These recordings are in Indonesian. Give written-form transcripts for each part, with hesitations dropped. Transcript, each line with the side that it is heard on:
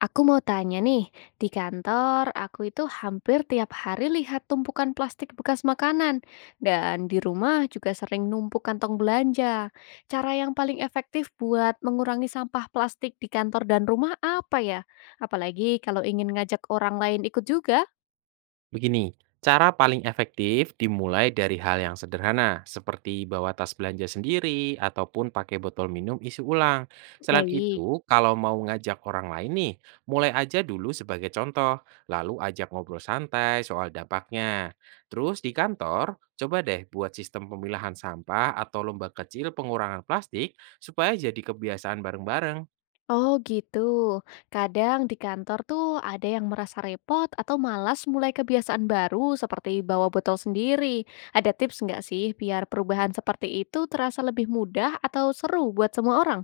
left: Aku mau tanya nih, di kantor aku itu hampir tiap hari lihat tumpukan plastik bekas makanan, dan di rumah juga sering numpuk kantong belanja. Cara yang paling efektif buat mengurangi sampah plastik di kantor dan rumah apa ya? Apalagi kalau ingin ngajak orang lain ikut juga,
right: Begini, cara paling efektif dimulai dari hal yang sederhana, seperti bawa tas belanja sendiri ataupun pakai botol minum isi ulang. Selain
left: baik.
right: itu, kalau mau ngajak orang lain nih, mulai aja dulu sebagai contoh, lalu ajak ngobrol santai soal dampaknya. Terus di kantor, coba deh buat sistem pemilahan sampah atau lomba kecil pengurangan plastik supaya jadi kebiasaan bareng-bareng.
left: Oh gitu. Kadang di kantor tuh ada yang merasa repot atau malas mulai kebiasaan baru seperti bawa botol sendiri. Ada tips nggak sih biar perubahan seperti itu terasa lebih mudah atau seru buat semua orang?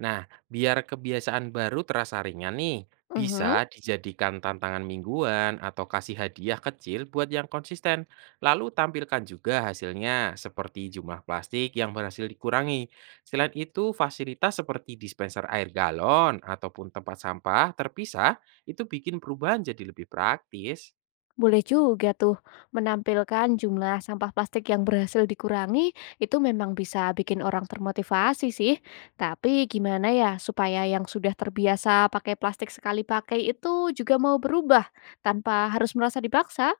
right: Nah, biar kebiasaan baru terasa ringan nih,
left: Mhm.
right: bisa dijadikan tantangan mingguan atau kasih hadiah kecil buat yang konsisten. Lalu tampilkan juga hasilnya, seperti jumlah plastik yang berhasil dikurangi. Selain itu, fasilitas seperti dispenser air galon ataupun tempat sampah terpisah itu bikin perubahan jadi lebih praktis.
left: Boleh juga tuh menampilkan jumlah sampah plastik yang berhasil dikurangi itu memang bisa bikin orang termotivasi sih. Tapi gimana ya supaya yang sudah terbiasa pakai plastik sekali pakai itu juga mau berubah tanpa harus merasa dipaksa?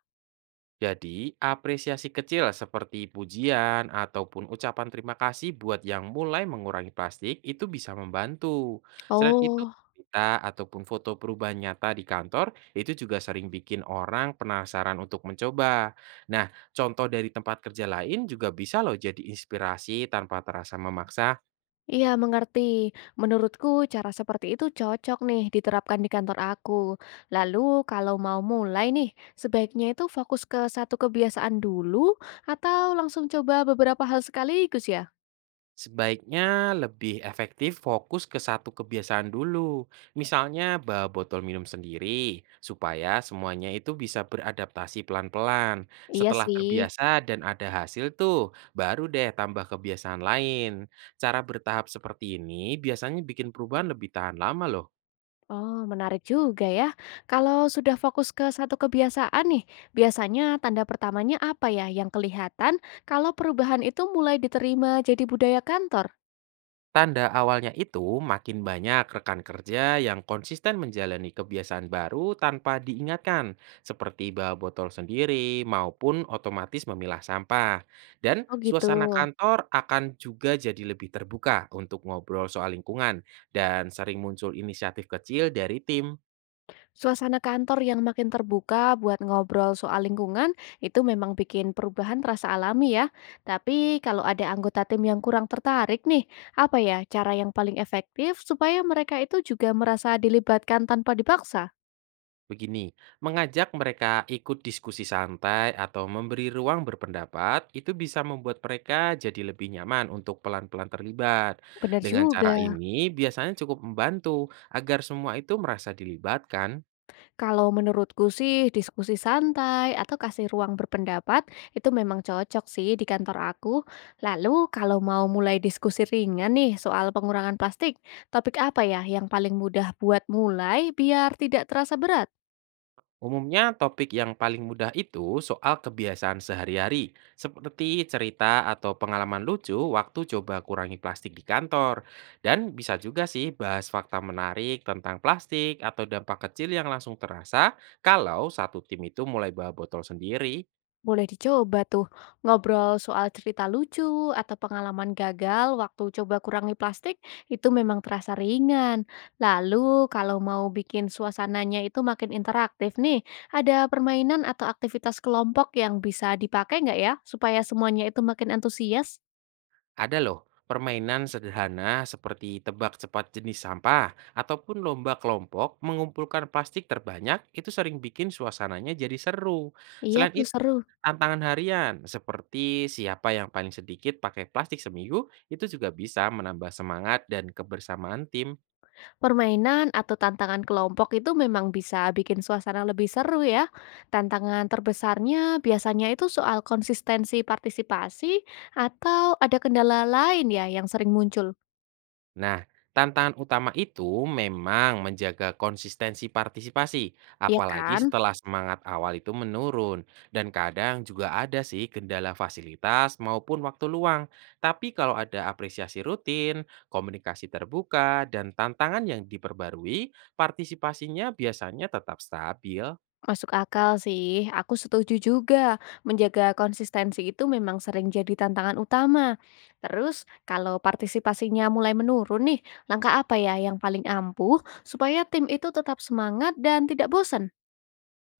right: Jadi, apresiasi kecil seperti pujian ataupun ucapan terima kasih buat yang mulai mengurangi plastik itu bisa membantu. Selain itu,
left: Oh,
right: berita ataupun foto perubahan nyata di kantor itu juga sering bikin orang penasaran untuk mencoba. Nah, contoh dari tempat kerja lain juga bisa loh jadi inspirasi tanpa terasa memaksa.
left: iya mengerti. Menurutku cara seperti itu cocok nih diterapkan di kantor aku. Lalu kalau mau mulai nih, sebaiknya itu fokus ke satu kebiasaan dulu atau langsung coba beberapa hal sekaligus ya?
right: Sebaiknya lebih efektif fokus ke satu kebiasaan dulu. Misalnya bawa botol minum sendiri, supaya semuanya itu bisa beradaptasi pelan-pelan.
left: Iya
right: Setelah
left: sih.
right: terbiasa dan ada hasil tuh, baru deh tambah kebiasaan lain. Cara bertahap seperti ini biasanya bikin perubahan lebih tahan lama loh.
left: Oh, menarik juga ya. Kalau sudah fokus ke satu kebiasaan nih, biasanya tanda pertamanya apa ya yang kelihatan kalau perubahan itu mulai diterima jadi budaya kantor?
right: Tanda awalnya itu makin banyak rekan kerja yang konsisten menjalani kebiasaan baru tanpa diingatkan, seperti bawa botol sendiri maupun otomatis memilah sampah. Dan
left: Oh gitu.
right: suasana kantor akan juga jadi lebih terbuka untuk ngobrol soal lingkungan dan sering muncul inisiatif kecil dari tim.
left: Suasana kantor yang makin terbuka buat ngobrol soal lingkungan itu memang bikin perubahan terasa alami ya. Tapi kalau ada anggota tim yang kurang tertarik nih, apa ya cara yang paling efektif supaya mereka itu juga merasa dilibatkan tanpa dipaksa?
right: Begini, mengajak mereka ikut diskusi santai atau memberi ruang berpendapat itu bisa membuat mereka jadi lebih nyaman untuk pelan-pelan terlibat.
left: Benar
right: Dengan cara
left: juga.
right: ini biasanya cukup membantu agar semua itu merasa dilibatkan.
left: Kalau menurutku sih diskusi santai atau kasih ruang berpendapat itu memang cocok sih di kantor aku. Lalu kalau mau mulai diskusi ringan nih soal pengurangan plastik, topik apa ya yang paling mudah buat mulai biar tidak terasa berat?
right: Umumnya topik yang paling mudah itu soal kebiasaan sehari-hari, seperti cerita atau pengalaman lucu waktu coba kurangi plastik di kantor. Dan bisa juga sih bahas fakta menarik tentang plastik atau dampak kecil yang langsung terasa kalau satu tim itu mulai bawa botol sendiri.
left: Boleh dicoba tuh, ngobrol soal cerita lucu atau pengalaman gagal waktu coba kurangi plastik itu memang terasa ringan. Lalu kalau mau bikin suasananya itu makin interaktif nih, ada permainan atau aktivitas kelompok yang bisa dipakai nggak ya supaya semuanya itu makin antusias?
right: Ada loh permainan sederhana seperti tebak cepat jenis sampah ataupun lomba kelompok mengumpulkan plastik terbanyak itu sering bikin suasananya jadi seru.
left: Iya
right: Selain
left: tuh
right: itu,
left: seru.
right: Tantangan harian seperti siapa yang paling sedikit pakai plastik seminggu itu juga bisa menambah semangat dan kebersamaan tim.
left: Permainan atau tantangan kelompok itu memang bisa bikin suasana lebih seru ya. Tantangan terbesarnya biasanya itu soal konsistensi partisipasi atau ada kendala lain ya yang sering muncul.
right: Nah, tantangan utama itu memang menjaga konsistensi partisipasi,
left: Iya
right: apalagi
left: kan?
right: setelah semangat awal itu menurun. Dan kadang juga ada sih kendala fasilitas maupun waktu luang. Tapi kalau ada apresiasi rutin, komunikasi terbuka, dan tantangan yang diperbarui, partisipasinya biasanya tetap stabil.
left: Masuk akal sih. Aku setuju juga. Menjaga konsistensi itu memang sering jadi tantangan utama. Terus kalau partisipasinya mulai menurun nih, langkah apa ya yang paling ampuh supaya tim itu tetap semangat dan tidak bosan?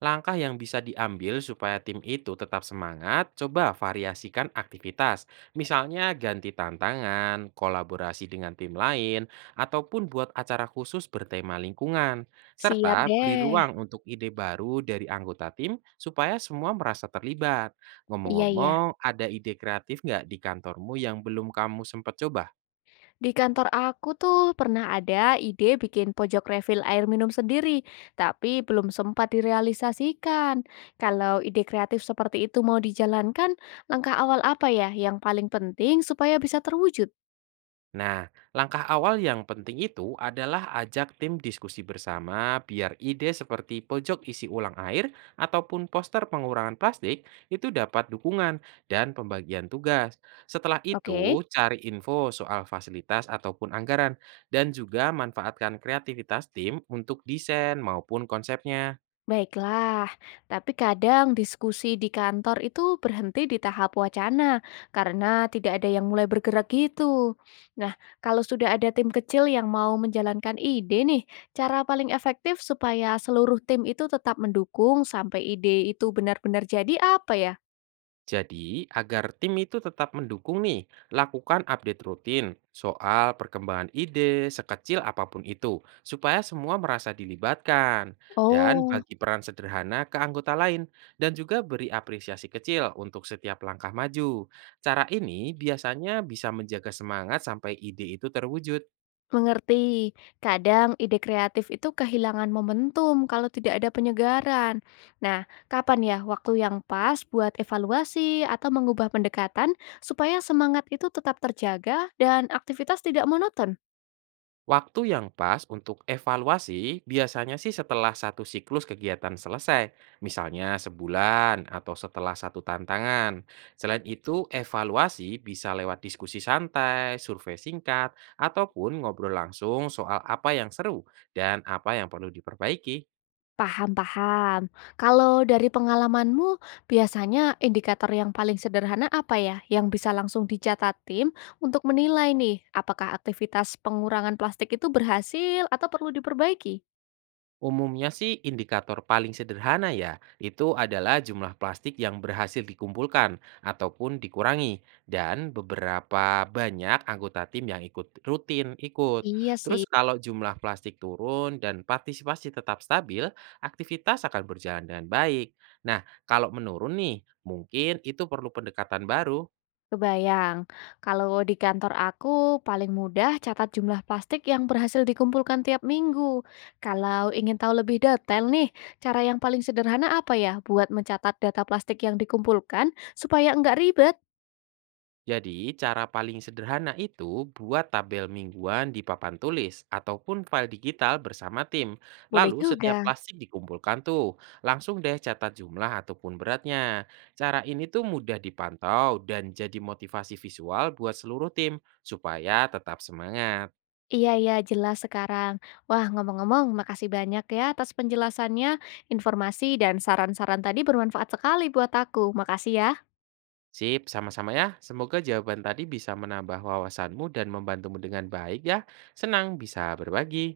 right: Langkah yang bisa diambil supaya tim itu tetap semangat, coba variasikan aktivitas. Misalnya ganti tantangan, kolaborasi dengan tim lain, ataupun buat acara khusus bertema lingkungan.
left: Siap
right: Serta beri
left: deh.
right: ruang untuk ide baru dari anggota tim supaya semua merasa terlibat.
left: Iya, iya.
right: Ngomong-ngomong, ada ide kreatif nggak di kantormu yang belum kamu sempat coba?
left: Di kantor aku tuh pernah ada ide bikin pojok refill air minum sendiri, tapi belum sempat direalisasikan. Kalau ide kreatif seperti itu mau dijalankan, langkah awal apa ya yang paling penting supaya bisa terwujud?
right: Nah, langkah awal yang penting itu adalah ajak tim diskusi bersama biar ide seperti pojok isi ulang air ataupun poster pengurangan plastik itu dapat dukungan dan pembagian tugas. Setelah
left: Oke.
right: itu, cari info soal fasilitas ataupun anggaran dan juga manfaatkan kreativitas tim untuk desain maupun konsepnya.
left: Baiklah, tapi kadang diskusi di kantor itu berhenti di tahap wacana karena tidak ada yang mulai bergerak gitu. Nah, kalau sudah ada tim kecil yang mau menjalankan ide nih, cara paling efektif supaya seluruh tim itu tetap mendukung sampai ide itu benar-benar jadi apa ya?
right: Jadi, agar tim itu tetap mendukung nih, lakukan update rutin soal perkembangan ide sekecil apapun itu, supaya semua merasa dilibatkan. Dan
left: Oh.
right: bagi peran sederhana ke anggota lain, dan juga beri apresiasi kecil untuk setiap langkah maju. Cara ini biasanya bisa menjaga semangat sampai ide itu terwujud.
left: Mengerti. Kadang ide kreatif itu kehilangan momentum kalau tidak ada penyegaran. Nah, kapan ya waktu yang pas buat evaluasi atau mengubah pendekatan supaya semangat itu tetap terjaga dan aktivitas tidak monoton?
right: Waktu yang pas untuk evaluasi biasanya sih setelah satu siklus kegiatan selesai, misalnya sebulan atau setelah satu tantangan. Selain itu, evaluasi bisa lewat diskusi santai, survei singkat, ataupun ngobrol langsung soal apa yang seru dan apa yang perlu diperbaiki.
left: Paham, paham. Kalau dari pengalamanmu, biasanya indikator yang paling sederhana apa ya yang bisa langsung dicatat tim untuk menilai nih apakah aktivitas pengurangan plastik itu berhasil atau perlu diperbaiki?
right: Umumnya sih indikator paling sederhana ya, itu adalah jumlah plastik yang berhasil dikumpulkan ataupun dikurangi dan beberapa banyak anggota tim yang ikut rutin ikut.
left: Iya sih.
right: Terus kalau jumlah plastik turun dan partisipasi tetap stabil, aktivitas akan berjalan dengan baik. Nah, kalau menurun nih, mungkin itu perlu pendekatan baru.
left: Kebayang, kalau di kantor aku paling mudah catat jumlah plastik yang berhasil dikumpulkan tiap minggu. Kalau ingin tahu lebih detail nih, cara yang paling sederhana apa ya buat mencatat data plastik yang dikumpulkan supaya nggak ribet?
right: Jadi, cara paling sederhana itu buat tabel mingguan di papan tulis ataupun file digital bersama tim.
left: Boleh
right: Lalu
left: juga.
right: setiap plastik dikumpulkan tuh, langsung deh catat jumlah ataupun beratnya. Cara ini tuh mudah dipantau dan jadi motivasi visual buat seluruh tim supaya tetap semangat.
left: Iya, iya, jelas sekarang. Wah, ngomong-ngomong, makasih banyak ya atas penjelasannya. Informasi dan saran-saran tadi bermanfaat sekali buat aku. Makasih ya.
right: Sip, sama-sama ya. Semoga jawaban tadi bisa menambah wawasanmu dan membantumu dengan baik ya. Senang bisa berbagi.